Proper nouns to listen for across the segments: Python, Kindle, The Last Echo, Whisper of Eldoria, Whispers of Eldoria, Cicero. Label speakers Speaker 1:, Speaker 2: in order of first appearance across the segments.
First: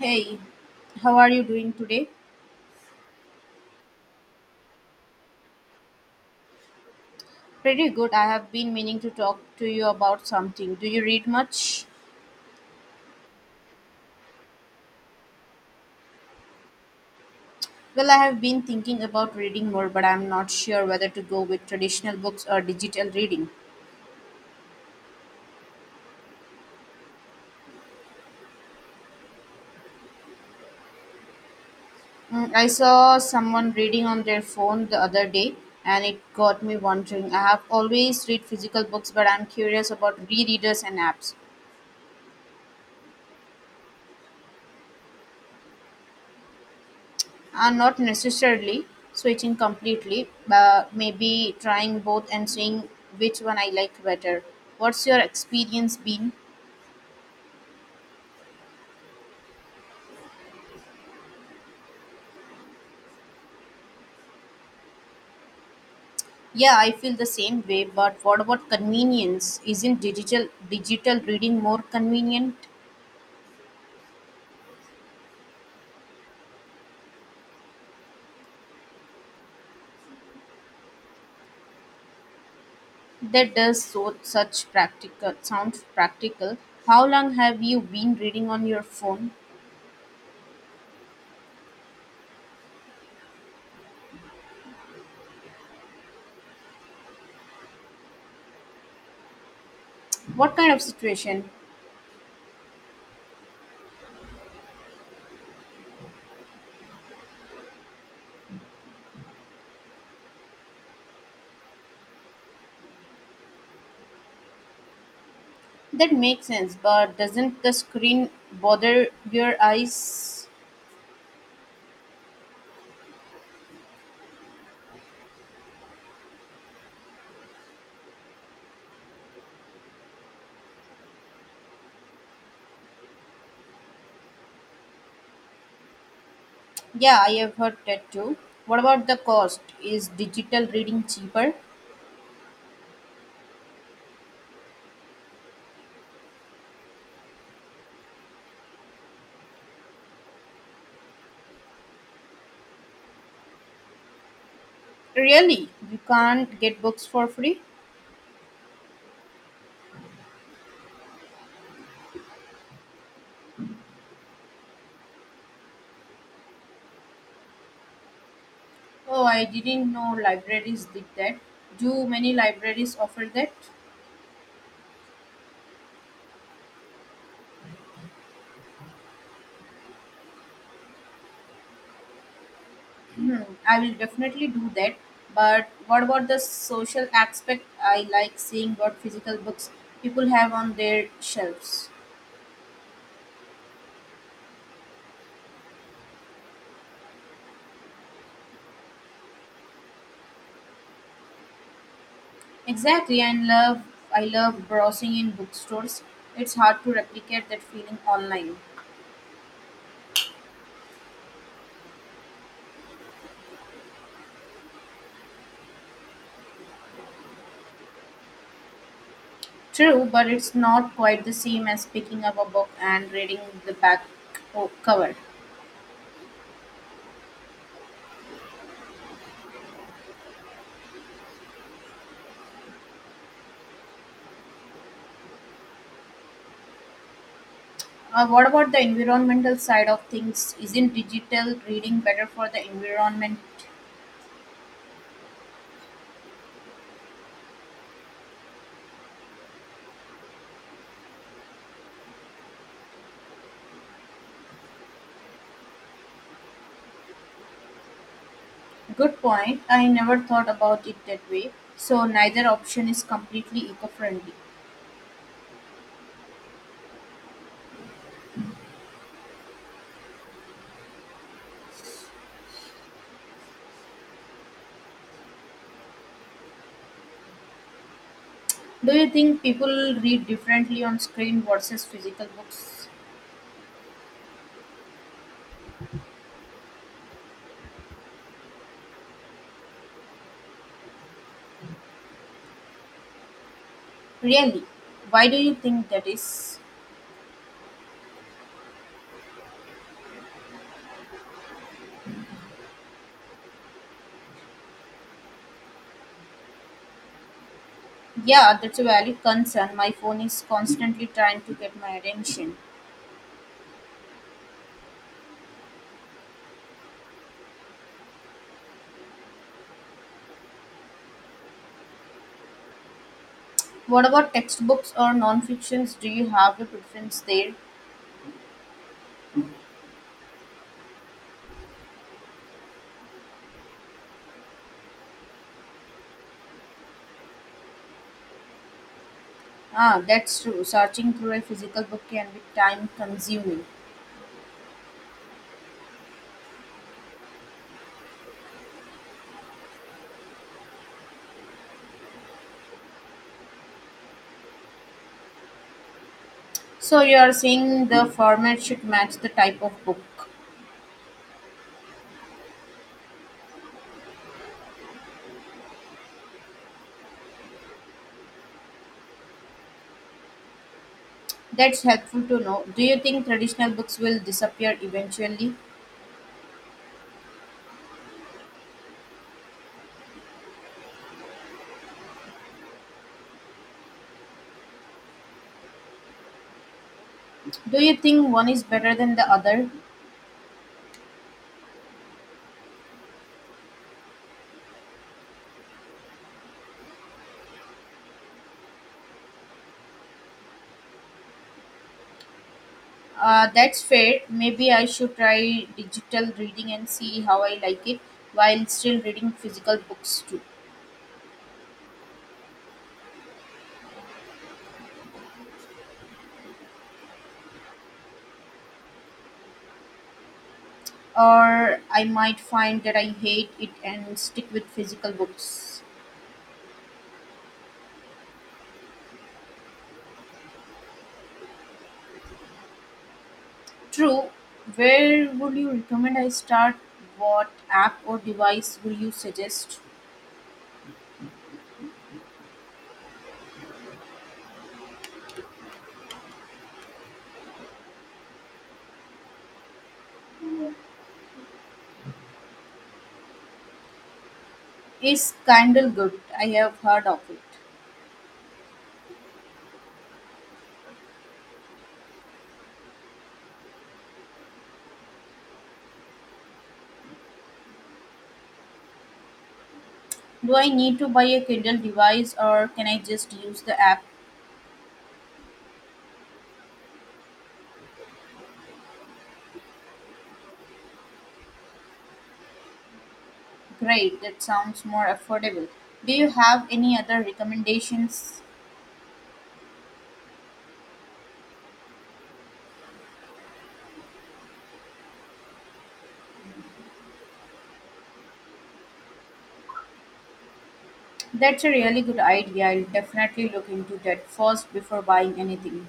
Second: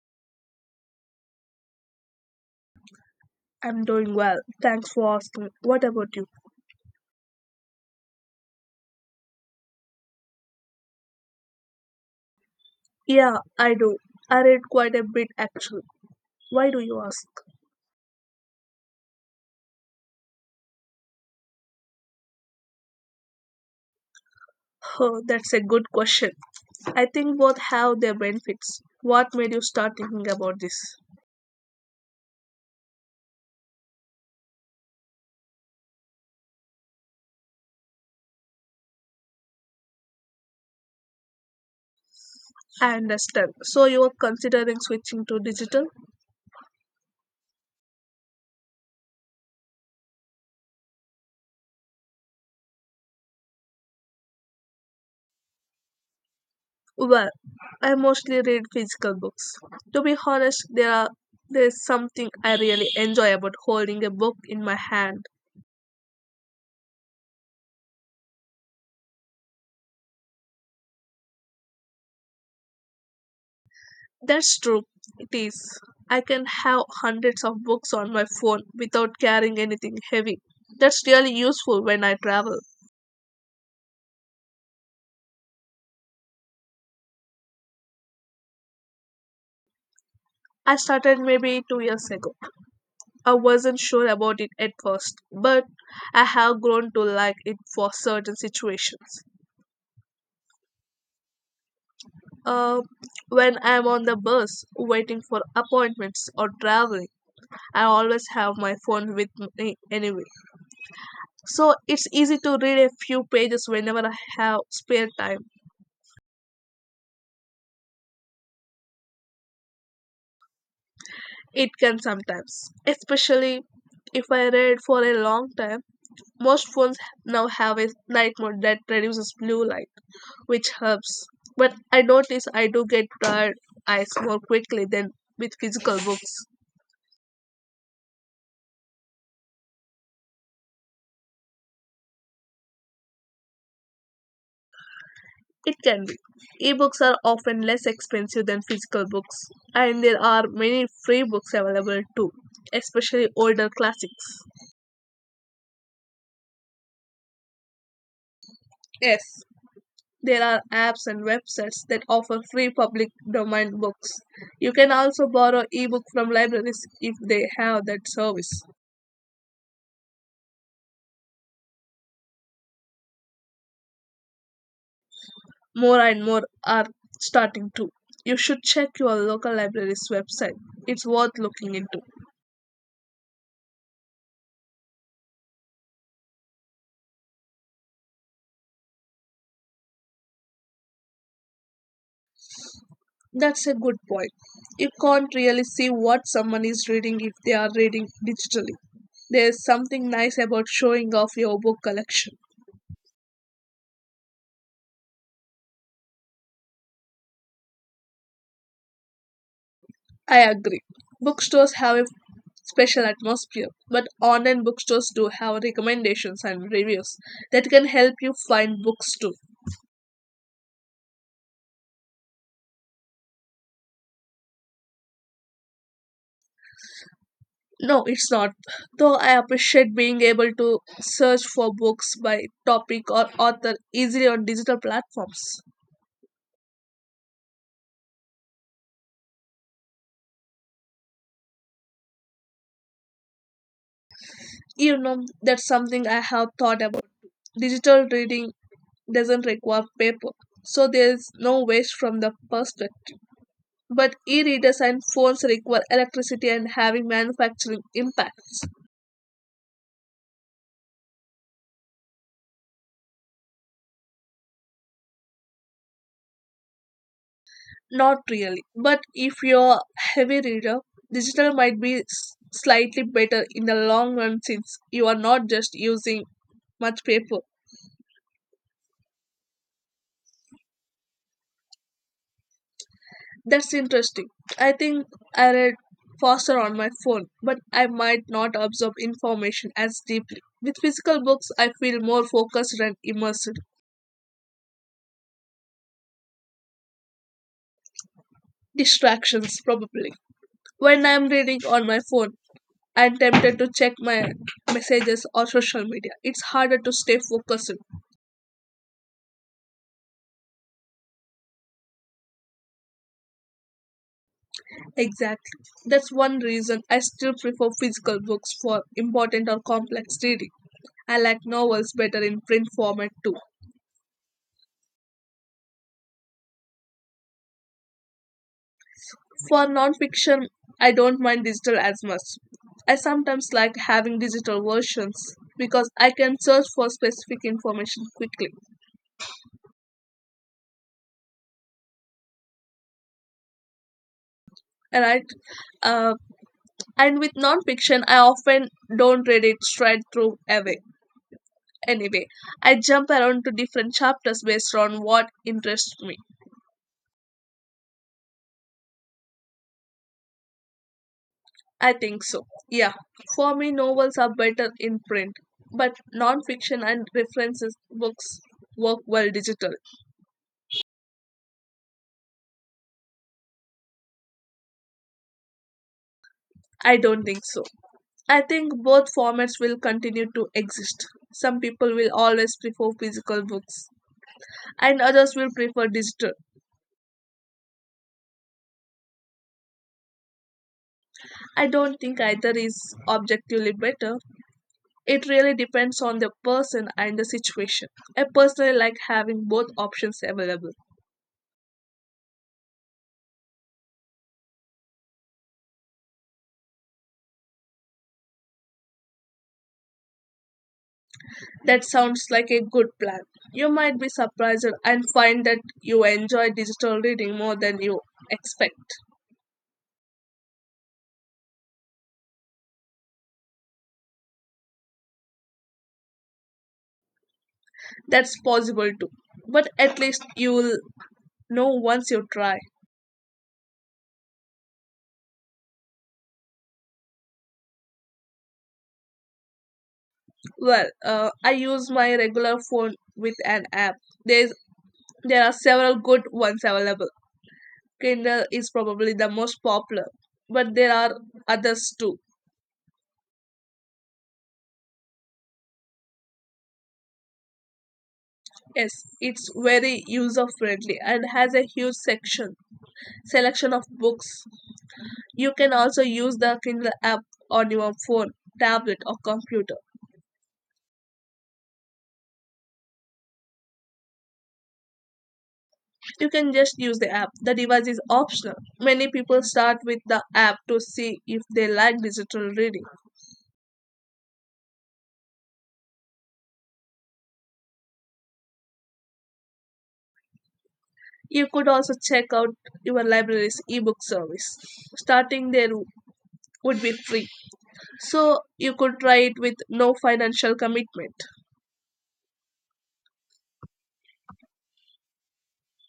Speaker 1: Hey, how are you doing today?
Speaker 2: I'm doing well. Thanks for asking. What about you?
Speaker 1: Pretty good. I have been meaning to talk to you about something. Do you read much?
Speaker 2: Yeah, I do. I read quite a bit actually. Why do you ask?
Speaker 1: Well, I have been thinking about reading more, but I'm not sure whether to go with traditional books or digital reading.
Speaker 2: Oh, that's a good question. I think both have their benefits. What made you start thinking about this?
Speaker 1: Mm, I saw someone reading on their phone the other day, and it got me wondering. I have always read physical books, but I'm curious about e-readers and apps.
Speaker 2: I understand. So you are considering switching to digital?
Speaker 1: Are not necessarily switching completely, but maybe trying both and seeing which one I like better. What's your experience been?
Speaker 2: Well, I mostly read physical books. To be honest, there's something I really enjoy about holding a book in my hand.
Speaker 1: Yeah, I feel the same way, but what about convenience? Isn't digital reading more convenient?
Speaker 2: That's true. It is. I can have hundreds of books on my phone without carrying anything heavy. That's really useful when I travel.
Speaker 1: That does so such practical sounds practical. How long have you been reading on your phone?
Speaker 2: I started maybe 2 years ago. I wasn't sure about it at first, but I have grown to like it for certain situations.
Speaker 1: What kind of situation?
Speaker 2: Uh, when I'm on the bus, waiting for appointments, or traveling, I always have my phone with me anyway. So it's easy to read a few pages whenever I have spare time.
Speaker 1: That makes sense, but doesn't the screen bother your eyes?
Speaker 2: It can sometimes, especially if I read for a long time. Most phones now have a night mode that reduces blue light, which helps. But I notice I do get tired eyes more quickly than with physical books.
Speaker 1: Yeah, I have heard that too. What about the cost? Is digital reading cheaper?
Speaker 2: It can be. Ebooks are often less expensive than physical books, and there are many free books available too, especially older classics.
Speaker 1: Really? You can't get books for free?
Speaker 2: Yes, there are apps and websites that offer free public domain books. You can also borrow ebooks from libraries if they have that service.
Speaker 1: Oh, I didn't know libraries did that. Do many libraries offer that?
Speaker 2: More and more are starting to. You should check your local library's website. It's worth looking into.
Speaker 1: Hmm, I will definitely do that. But what about the social aspect? I like seeing what physical books people have on their shelves.
Speaker 2: That's a good point. You can't really see what someone is reading if they are reading digitally. There's something nice about showing off your book collection.
Speaker 1: Exactly, and love I love browsing in bookstores. It's hard to replicate that feeling online.
Speaker 2: I agree. Bookstores have a special atmosphere, but online bookstores do have recommendations and reviews that can help you find books too.
Speaker 1: True, but it's not quite the same as picking up a book and reading the back cover.
Speaker 2: No, it's not. Though I appreciate being able to search for books by topic or author easily on digital platforms.
Speaker 1: What about the environmental side of things? Isn't digital reading better for the environment?
Speaker 2: You know, that's something I have thought about. Digital reading doesn't require paper, so there's no waste from the perspective, but e-readers and phones require electricity and having manufacturing impacts.
Speaker 1: Good point. I never thought about it that way. So neither option is completely eco friendly.
Speaker 2: Not really, but if you're a heavy reader, digital might be slightly better in the long run since you are not just using much paper.
Speaker 1: Do you think people read differently on screen versus physical books?
Speaker 2: That's interesting. I think I read faster on my phone, but I might not absorb information as deeply. With physical books, I feel more focused and immersed.
Speaker 1: Really? Why do you think that is?
Speaker 2: Distractions, probably. When I'm reading on my phone, I'm tempted to check my messages or social media. It's harder to stay focused.
Speaker 1: Yeah, that's a valid concern. My phone is constantly trying to get my attention.
Speaker 2: Exactly. That's one reason I still prefer physical books for important or complex reading. I like novels better in print format too.
Speaker 1: What about textbooks or non-fictions? Do you have a preference there?
Speaker 2: For non-fiction, I don't mind digital as much. I sometimes like having digital versions because I can search for specific information quickly.
Speaker 1: Ah, that's true. Searching through a physical book can be time-consuming.
Speaker 2: Alright, uh, and with non-fiction, I often don't read it straight through away. Anyway, I jump around to different chapters based on what interests me.
Speaker 1: So you are saying the format should match the type of book.
Speaker 2: I think so. Yeah, for me, novels are better in print, but non-fiction and references books work well digital.
Speaker 1: That's helpful to know. Do you think traditional books will disappear eventually?
Speaker 2: I don't think so. I think both formats will continue to exist. Some people will always prefer physical books, and others will prefer digital.
Speaker 1: Do you think one is better than the other?
Speaker 2: I don't think either is objectively better, it really depends on the person and the situation. I personally like having both options available.
Speaker 1: That's fair. Maybe I should try digital reading and see how I like it while still reading physical books too.
Speaker 2: That sounds like a good plan. You might be surprised and find that you enjoy digital reading more than you expect.
Speaker 1: Or I might find that I hate it and stick with physical books.
Speaker 2: That's possible too. But at least you'll know once you try.
Speaker 1: True. Where would you recommend I start? What app or device would you suggest?
Speaker 2: Well, I use my regular phone with an app. There's, there are several good ones available. Kindle is probably the most popular, but there are others too.
Speaker 1: Is Kindle good? I have heard of it.
Speaker 2: Yes, it's very user friendly and has a huge section selection of books. You can also use the Kindle app on your phone, tablet or computer.
Speaker 1: Do I need to buy a Kindle device or can I just use the app?
Speaker 2: You can just use the app. The device is optional. Many people start with the app to see if they like digital reading.
Speaker 1: Great, that sounds more affordable. Do you have any other recommendations?
Speaker 2: You could also check out your library's ebook service. Starting there would be free. So you could try it with no financial commitment.
Speaker 1: That's a really good idea. I'll definitely look into that first before buying anything.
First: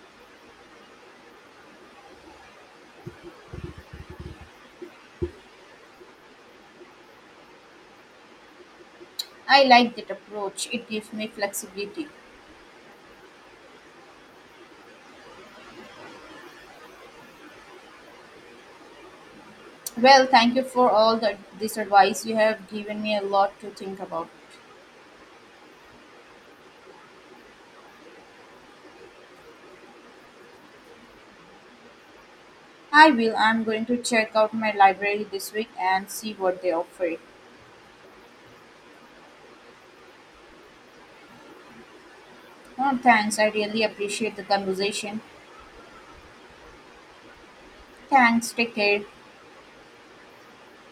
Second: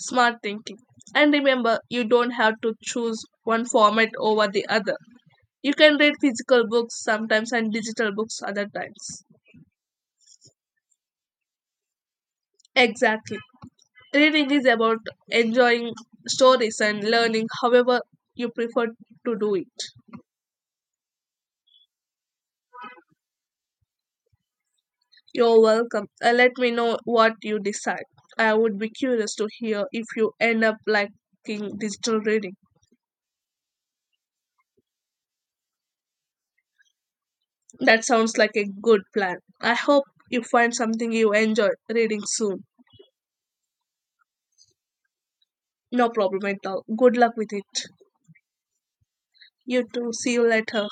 Speaker 2: Smart thinking. And remember, you don't have to choose one format over the other. You can read physical books sometimes and digital books other times.
Speaker 1: I like that approach. It gives me flexibility.
Speaker 2: Exactly. Reading is about enjoying stories and learning however you prefer to do it.
Speaker 1: Well, thank you for all this advice. You have given me a lot to think about.
Speaker 2: You're welcome. Let me know what you decide. I would be curious to hear if you end up liking digital reading.
Speaker 1: I will. I'm going to check out my library this week and see what they offer.
Speaker 2: That sounds like a good plan. I hope you find something you enjoy reading soon.
Speaker 1: Oh, thanks. I really appreciate the conversation.
Speaker 2: No problem at all. Good luck with it.
Speaker 1: Thanks. Take care.
Speaker 2: You too. See you later.